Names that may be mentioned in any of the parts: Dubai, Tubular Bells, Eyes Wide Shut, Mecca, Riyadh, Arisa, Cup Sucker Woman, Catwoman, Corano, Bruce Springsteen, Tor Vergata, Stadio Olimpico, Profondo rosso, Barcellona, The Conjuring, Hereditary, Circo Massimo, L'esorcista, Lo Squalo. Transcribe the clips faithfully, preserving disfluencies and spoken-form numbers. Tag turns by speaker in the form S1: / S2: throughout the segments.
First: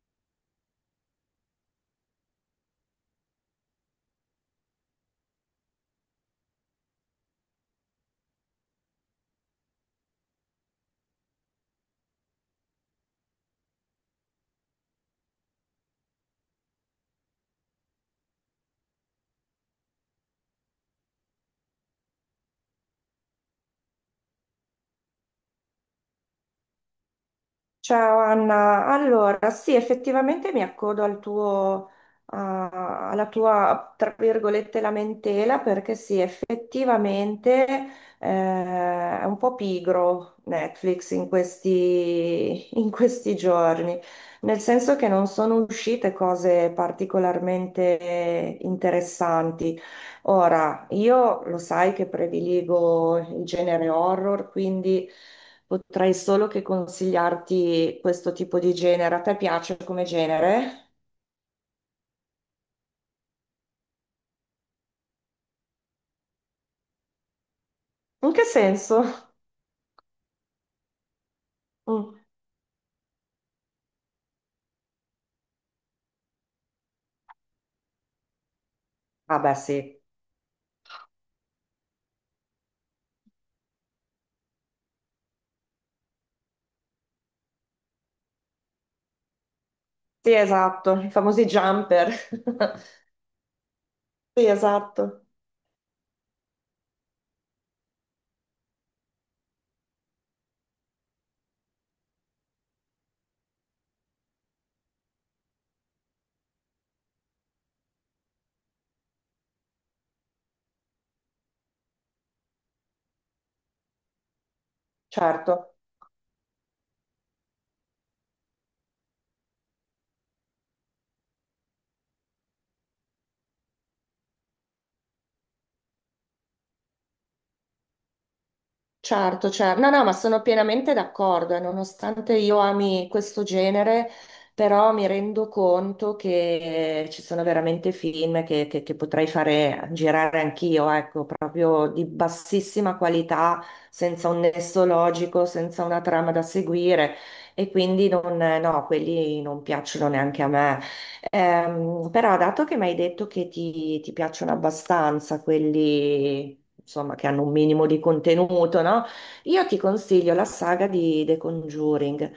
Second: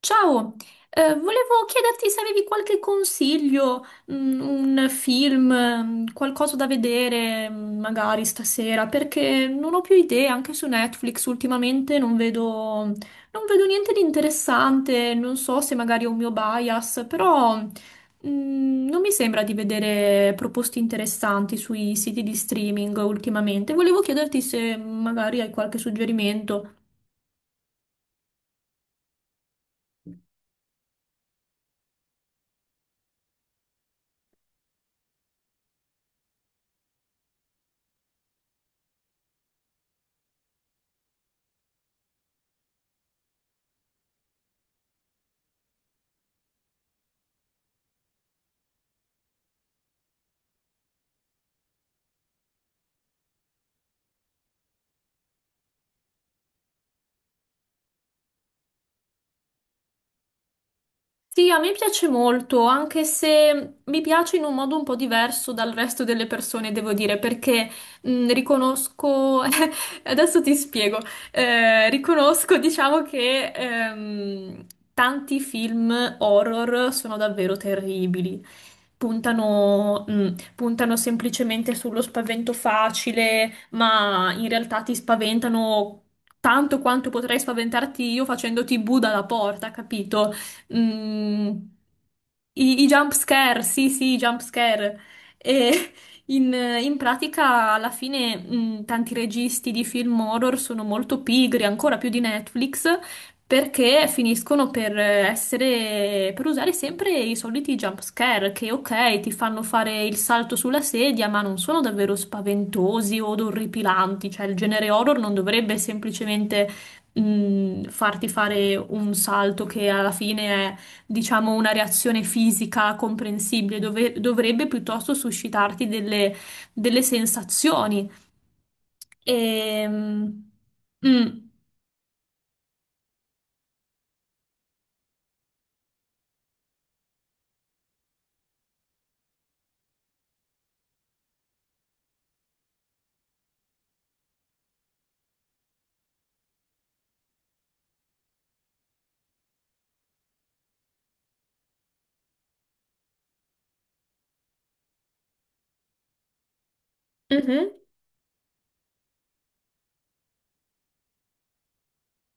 S1: Ciao, eh, volevo chiederti se avevi qualche consiglio, mm, un film, mm, qualcosa da vedere, mm, magari stasera, perché non ho più idee, anche su Netflix ultimamente non vedo, non vedo niente di interessante, non so se magari è un mio bias, però, mm, non mi sembra di vedere proposte interessanti sui siti di streaming ultimamente. Volevo chiederti se magari hai qualche suggerimento.
S2: Ciao Anna, allora sì, effettivamente mi accodo al tuo, a- alla tua, tra virgolette, lamentela perché sì, effettivamente eh, è un po' pigro Netflix in questi, in questi giorni, nel senso che non sono uscite cose particolarmente interessanti. Ora, io lo sai che prediligo il genere horror, quindi potrei solo che consigliarti questo tipo di genere. A te piace come genere?
S1: Sì, a me piace molto, anche se mi piace in un modo un po' diverso dal resto delle persone, devo dire, perché mh,
S2: In che senso?
S1: riconosco, adesso ti spiego. Eh,
S2: Mm.
S1: riconosco, diciamo che ehm, tanti film horror sono davvero terribili.
S2: Ah, beh, sì.
S1: Puntano, mh, puntano semplicemente sullo spavento facile, ma in realtà ti spaventano tanto quanto potrei spaventarti io facendoti bu dalla porta, capito?
S2: Sì, esatto, i famosi
S1: Mm,
S2: jumper.
S1: i, i jump scare, sì, sì, i jump
S2: Sì,
S1: scare.
S2: esatto,
S1: E in, in pratica, alla fine, mm, tanti registi di film horror sono molto pigri, ancora più di Netflix, perché finiscono per essere, per usare sempre i soliti jump scare, che ok, ti fanno fare il salto sulla sedia, ma non sono davvero spaventosi o orripilanti. Cioè, il genere horror non dovrebbe
S2: certo.
S1: semplicemente mh, farti fare un salto che alla fine è, diciamo, una reazione fisica comprensibile, dove- dovrebbe piuttosto suscitarti delle, delle sensazioni.
S2: Certo, certo, no, no, ma sono
S1: Ehm,
S2: pienamente
S1: mm,
S2: d'accordo e nonostante io ami questo genere, però mi rendo conto che ci sono veramente film che, che- che potrei fare girare anch'io, ecco, proprio di bassissima qualità, senza un nesso logico, senza una trama da seguire e quindi non, no, quelli non piacciono neanche a me. Ehm, però dato che mi hai detto che ti, ti piacciono abbastanza quelli, insomma, che hanno un
S1: mhm.
S2: minimo di contenuto, no? Io ti consiglio la saga di The Conjuring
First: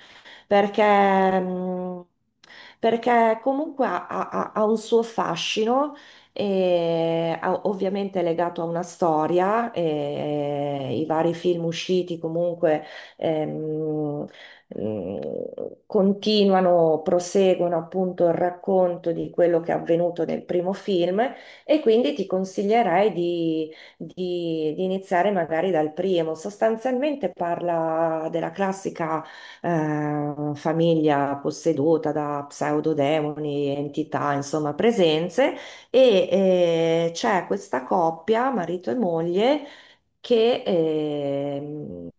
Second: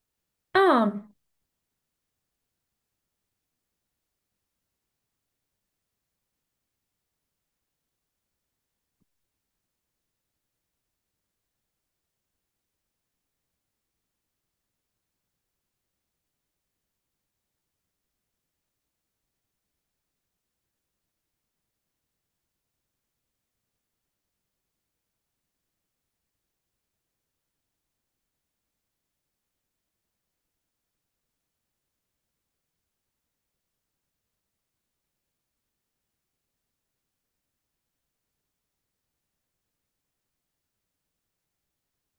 S1: Ah,
S2: perché, mm, perché comunque ha, ha- ha un suo fascino. E ha- ovviamente è legato a una storia, e i vari film usciti comunque ehm, mh, continuano, proseguono appunto il racconto di quello che è avvenuto nel primo film e quindi ti consiglierei di, di- di iniziare magari dal primo. Sostanzialmente parla della classica eh, famiglia posseduta da pseudodemoni, entità, insomma presenze e eh, c'è questa coppia, marito e moglie che ehm,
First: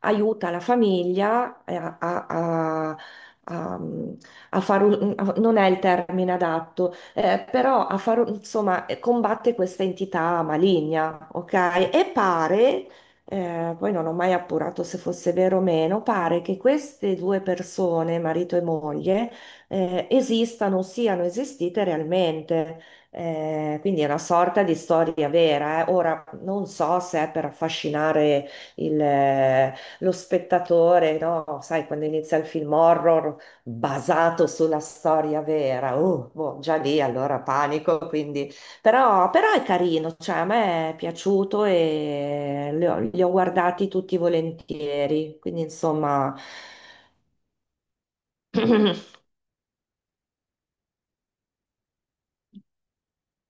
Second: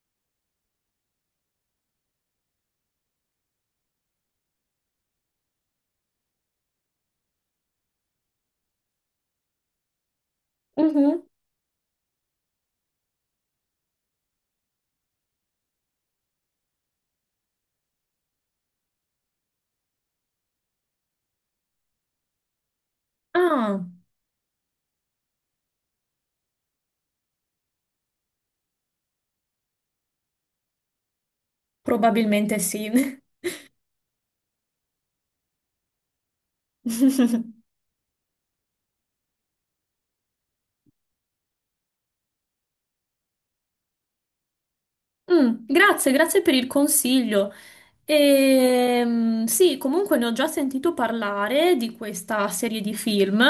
S2: aiuta la famiglia eh, a, a- a- a fare un, a- non è il termine adatto, eh, però a fare, un- insomma, eh, combatte questa entità
S1: mhm,
S2: maligna, ok? E pare, eh, poi non ho mai appurato se fosse vero o meno, pare che queste due persone, marito e moglie, eh, esistano, siano esistite realmente. Eh,
S1: ah,
S2: quindi è una sorta di storia vera. eh. Ora non so se è per affascinare il, eh, lo spettatore, no? Sai, quando inizia il
S1: probabilmente
S2: film
S1: sì.
S2: horror basato sulla storia vera, uh, boh, già lì allora panico. Quindi. Però, però è carino, cioè, a me è piaciuto e li ho, li ho guardati tutti volentieri. Quindi
S1: Mm, grazie,
S2: insomma.
S1: grazie per il consiglio. Ehm, sì, comunque ne ho già sentito parlare di questa serie di film.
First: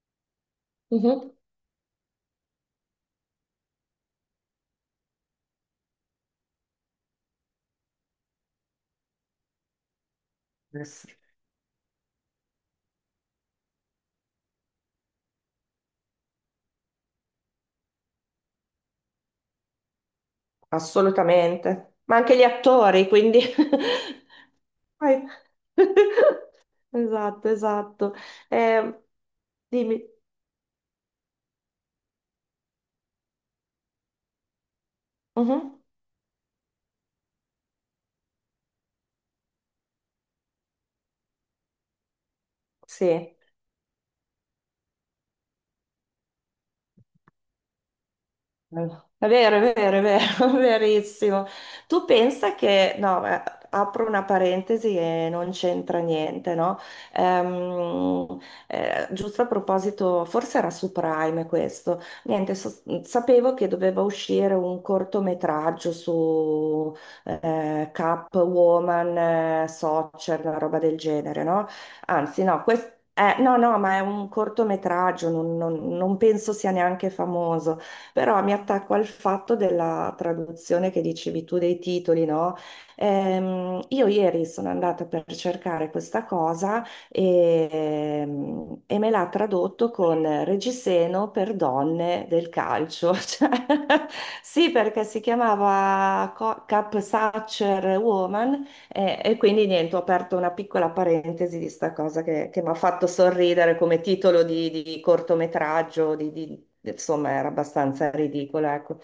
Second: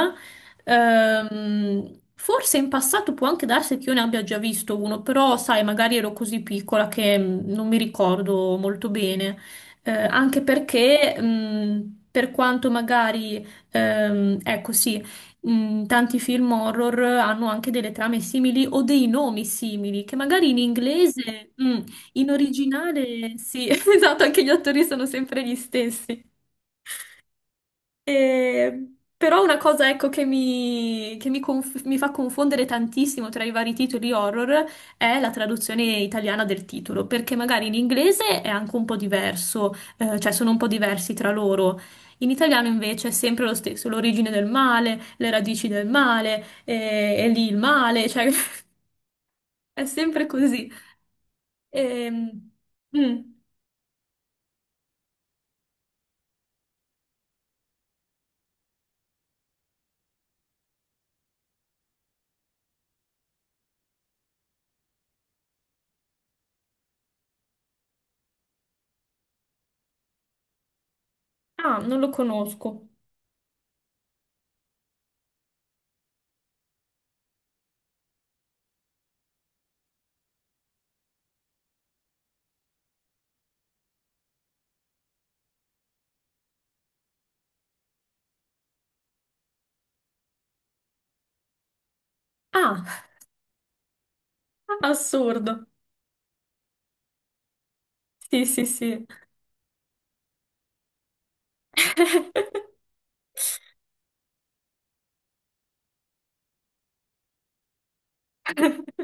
S2: Mhm.
S1: Ehm, forse in passato può anche darsi che io ne abbia già visto uno, però sai, magari ero così piccola che mm, non mi ricordo molto bene. Eh, anche perché, mm, per quanto magari, ehm, ecco sì, mh, tanti film horror hanno anche delle trame simili o dei nomi simili, che magari in inglese, mh,
S2: Assolutamente. Ma
S1: in
S2: anche gli attori,
S1: originale,
S2: quindi.
S1: sì, esatto, anche gli attori sono
S2: Vai.
S1: sempre gli stessi.
S2: Esatto, esatto.
S1: E-
S2: Eh,
S1: Però una cosa,
S2: dimmi.
S1: ecco, che mi, che mi conf- mi fa confondere tantissimo tra i vari titoli horror è la
S2: Mhm.
S1: traduzione italiana del titolo, perché magari in inglese è anche un po' diverso, eh, cioè sono un po' diversi tra loro. In italiano invece è
S2: Sì.
S1: sempre lo stesso, l'origine del male, le radici del male, e, e lì il male, cioè
S2: È vero, è
S1: è
S2: vero, è
S1: sempre
S2: vero,
S1: così.
S2: verissimo. Tu
S1: Ehm,
S2: pensa che, no,
S1: mm.
S2: eh, apro una parentesi e non c'entra niente, no? Ehm, eh, giusto a proposito, forse era su Prime questo. Niente, so- sapevo che doveva uscire un cortometraggio su eh, Catwoman, eh, Soccer, una roba del genere, no?
S1: Ah, non lo
S2: Anzi, no,
S1: conosco.
S2: questo... no, no, ma è un cortometraggio, non non- non penso sia neanche famoso, però mi attacco al fatto della traduzione che dicevi tu dei titoli, no? Ehm, io ieri sono andata per cercare questa cosa e, ehm, e me l'ha tradotto con Reggiseno per donne del
S1: Ah,
S2: calcio. Cioè, sì, perché si
S1: assurdo.
S2: chiamava Co- Cup Sucker
S1: Sì, sì,
S2: Woman,
S1: sì.
S2: e, e quindi niente, ho aperto una piccola parentesi di sta cosa che, che mi ha fatto sorridere come titolo di, di cortometraggio, di, di- insomma era abbastanza ridicola, ecco.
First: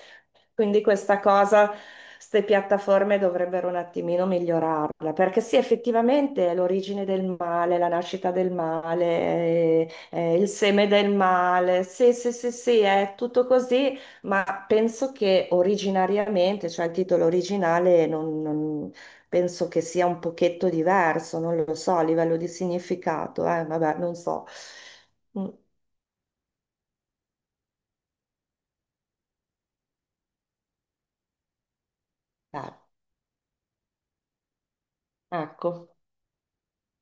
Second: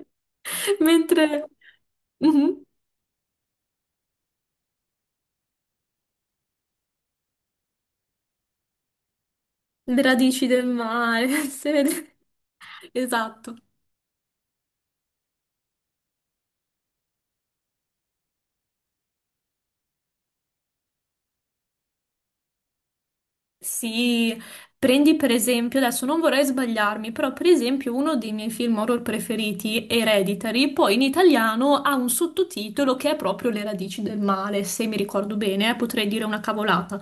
S2: Quindi questa
S1: Mentre
S2: cosa, queste
S1: Mhm.
S2: piattaforme dovrebbero un attimino migliorarla, perché sì, effettivamente è l'origine del male, la nascita del male, eh,
S1: Le
S2: eh,
S1: radici
S2: il
S1: del
S2: seme del
S1: mare,
S2: male, sì,
S1: se-
S2: sì, sì, sì, è tutto
S1: esatto.
S2: così, ma penso che originariamente, cioè il titolo originale non... non- penso che sia un pochetto diverso, non lo so, a livello di significato, eh, vabbè, non
S1: Sì,
S2: so.
S1: prendi per
S2: Mm,
S1: esempio, adesso non vorrei sbagliarmi, però per esempio uno dei miei film horror preferiti, Hereditary, poi in italiano ha un
S2: eh,
S1: sottotitolo che è proprio Le radici del male, se mi ricordo bene,
S2: ecco.
S1: eh, potrei dire una cavolata.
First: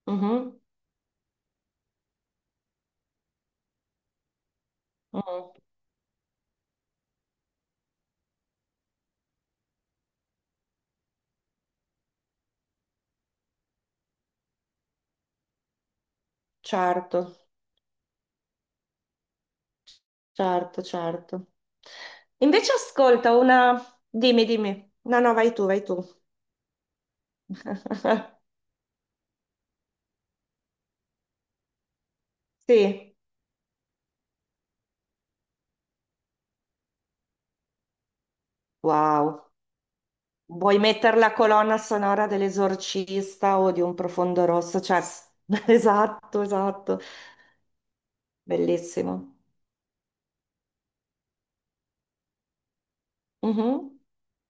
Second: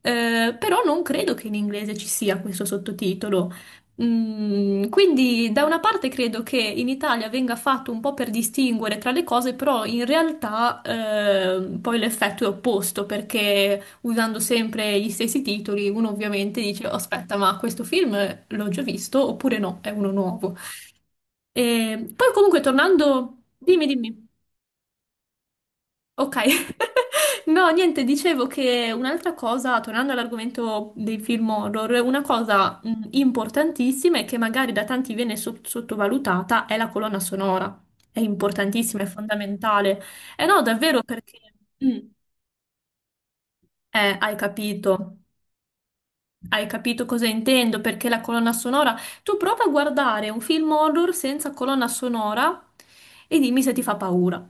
S1: Eh,
S2: Mhm.
S1: però non credo che in inglese ci sia questo sottotitolo. Mm, quindi
S2: Mm,
S1: da una parte credo che in Italia venga fatto un po' per distinguere tra le cose, però in realtà eh, poi l'effetto è opposto perché usando sempre gli stessi titoli, uno ovviamente dice: "Oh,
S2: certo,
S1: aspetta, ma questo film l'ho già visto oppure no, è uno nuovo?"
S2: certo, certo.
S1: E poi comunque
S2: Invece ascolta
S1: tornando,
S2: una...
S1: dimmi, dimmi.
S2: Dimmi, dimmi. No, no, vai tu, vai tu.
S1: Ok. No, niente, dicevo che un'altra cosa, tornando all'argomento dei film horror, una cosa mh,
S2: Sì.
S1: importantissima e che magari da tanti viene so- sottovalutata è la colonna sonora. È importantissima, è
S2: Wow.
S1: fondamentale. Eh no,
S2: Vuoi
S1: davvero
S2: mettere la
S1: perché
S2: colonna
S1: mm,
S2: sonora dell'esorcista o di un
S1: eh, hai
S2: profondo rosso?
S1: capito.
S2: Cioè, s- esatto,
S1: Hai
S2: esatto.
S1: capito cosa intendo? Perché la colonna sonora. Tu
S2: Bellissimo.
S1: prova a guardare un film horror senza colonna sonora e dimmi se ti fa
S2: Mhm.
S1: paura.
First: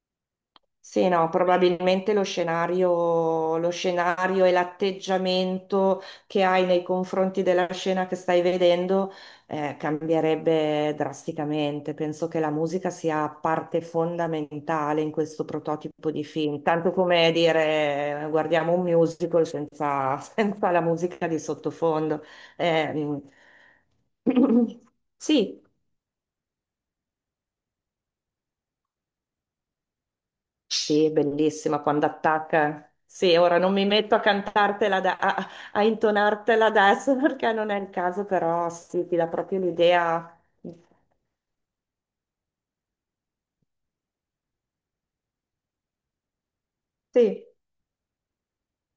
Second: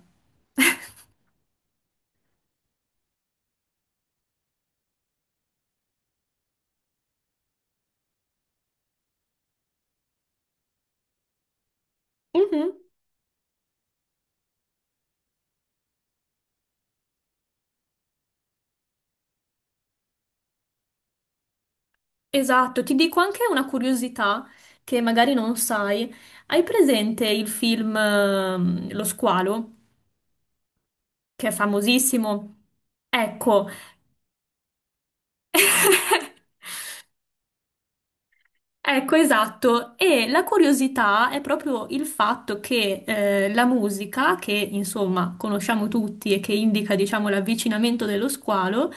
S2: Sì, no, probabilmente lo scenario, lo scenario e l'atteggiamento che hai nei confronti della scena che stai vedendo eh, cambierebbe drasticamente. Penso che la
S1: Mhm.
S2: musica sia parte fondamentale in questo prototipo di film, tanto come dire eh, guardiamo un musical senza, senza la musica di sottofondo.
S1: Esatto,
S2: Eh,
S1: ti dico anche una curiosità
S2: mm.
S1: che magari non
S2: Sì.
S1: sai. Hai presente il film ehm, Lo Squalo,
S2: Sì, è
S1: che è
S2: bellissima quando
S1: famosissimo?
S2: attacca. Sì, ora
S1: Ecco.
S2: non mi metto a cantartela, da- a, a intonartela adesso, perché non è il caso, però sì,
S1: Ecco,
S2: ti dà proprio
S1: esatto. E
S2: l'idea.
S1: la curiosità è proprio il fatto che eh, la musica, che insomma conosciamo tutti e che indica, diciamo,
S2: Sì,
S1: l'avvicinamento dello squalo,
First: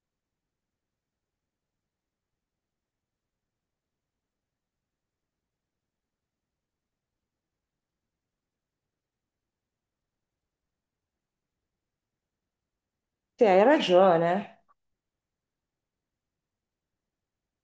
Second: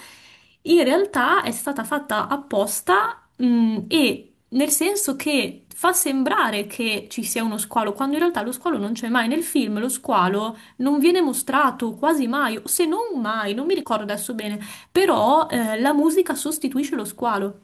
S1: in realtà è stata fatta apposta, mh, e nel senso che fa sembrare che ci sia uno squalo, quando in realtà lo squalo non c'è mai. Nel film lo squalo non viene mostrato quasi mai, o se non
S2: sì,
S1: mai,
S2: hai
S1: non mi ricordo adesso bene,
S2: ragione.
S1: però eh, la musica sostituisce lo squalo.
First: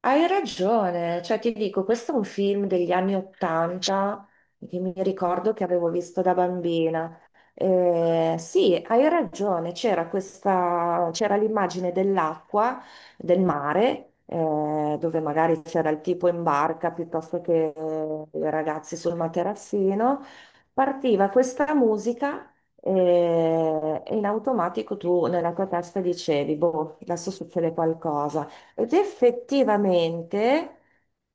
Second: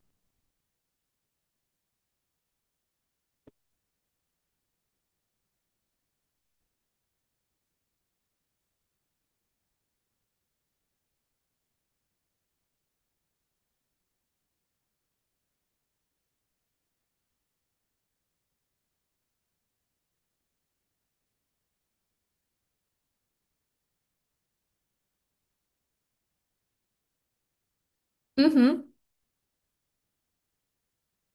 S2: Hai ragione, cioè ti dico, questo è un film degli anni Ottanta che mi ricordo che avevo visto da bambina. Eh, sì, hai ragione, c'era questa, c'era l'immagine dell'acqua, del mare, eh, dove magari c'era il tipo in barca piuttosto che eh, i ragazzi sul materassino. Partiva questa musica eh, e in automatico tu nella tua testa dicevi, boh, adesso succede qualcosa.
S1: Mhm,
S2: Ed effettivamente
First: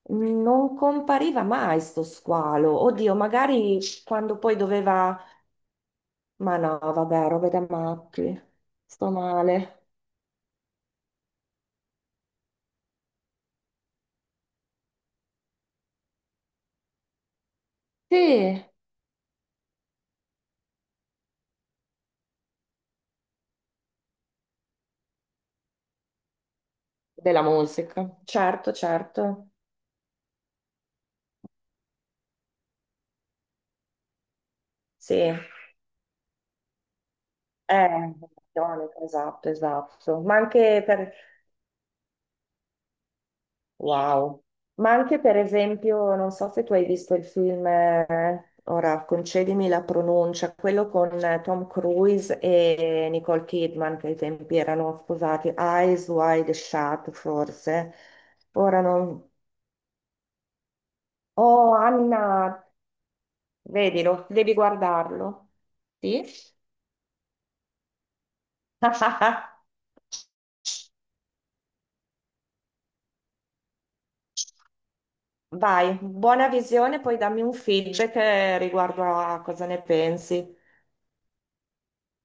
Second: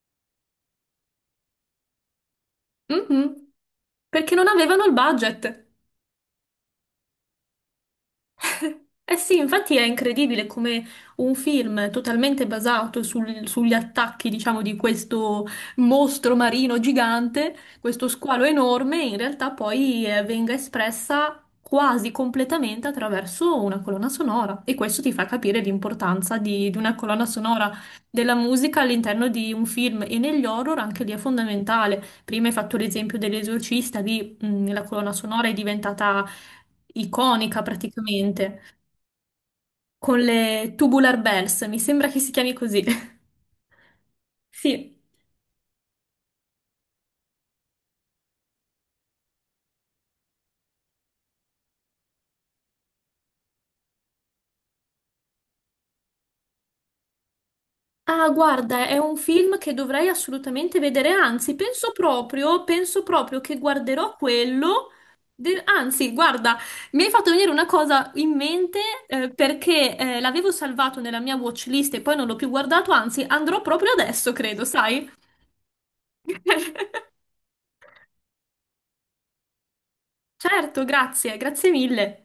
S2: non compariva mai sto squalo. Oddio,
S1: mhm.
S2: magari
S1: Perché
S2: quando
S1: non
S2: poi
S1: avevano il
S2: doveva...
S1: budget.
S2: Ma no, vabbè, robe da matti. Sto
S1: Eh sì, infatti è
S2: male.
S1: incredibile come un film totalmente basato sul- sugli attacchi, diciamo, di questo mostro marino gigante, questo squalo
S2: Sì,
S1: enorme, in realtà poi eh, venga espressa quasi completamente attraverso una colonna sonora. E questo ti fa capire l'importanza di, di una colonna
S2: della
S1: sonora
S2: musica.
S1: della
S2: Certo,
S1: musica all'interno
S2: certo.
S1: di un film, e negli horror anche lì è fondamentale. Prima hai fatto l'esempio dell'esorcista, lì mh, la colonna
S2: Sì. Eh,
S1: sonora è diventata iconica praticamente,
S2: elettronica, esatto, esatto.
S1: con
S2: Ma
S1: le
S2: anche per
S1: Tubular Bells, mi sembra che si chiami così.
S2: Wow. Ma
S1: Sì.
S2: anche per esempio, non so se tu hai visto il film, eh, ora concedimi la pronuncia, quello con eh, Tom Cruise e Nicole Kidman, che ai tempi erano sposati, Eyes Wide Shut forse.
S1: Ah,
S2: Ora
S1: guarda, è un
S2: non...
S1: film che dovrei assolutamente vedere, anzi,
S2: Oh,
S1: penso proprio,
S2: Anna,
S1: penso proprio che guarderò
S2: vedilo, devi
S1: quello.
S2: guardarlo.
S1: de- Anzi,
S2: Sì?
S1: guarda, mi hai fatto venire una cosa in mente, eh, perché eh, l'avevo salvato nella mia watchlist e poi non l'ho più guardato, anzi, andrò proprio adesso, credo, sai?
S2: Vai, buona visione, poi dammi un feedback eh, riguardo a cosa ne pensi.
S1: Certo, grazie, grazie mille.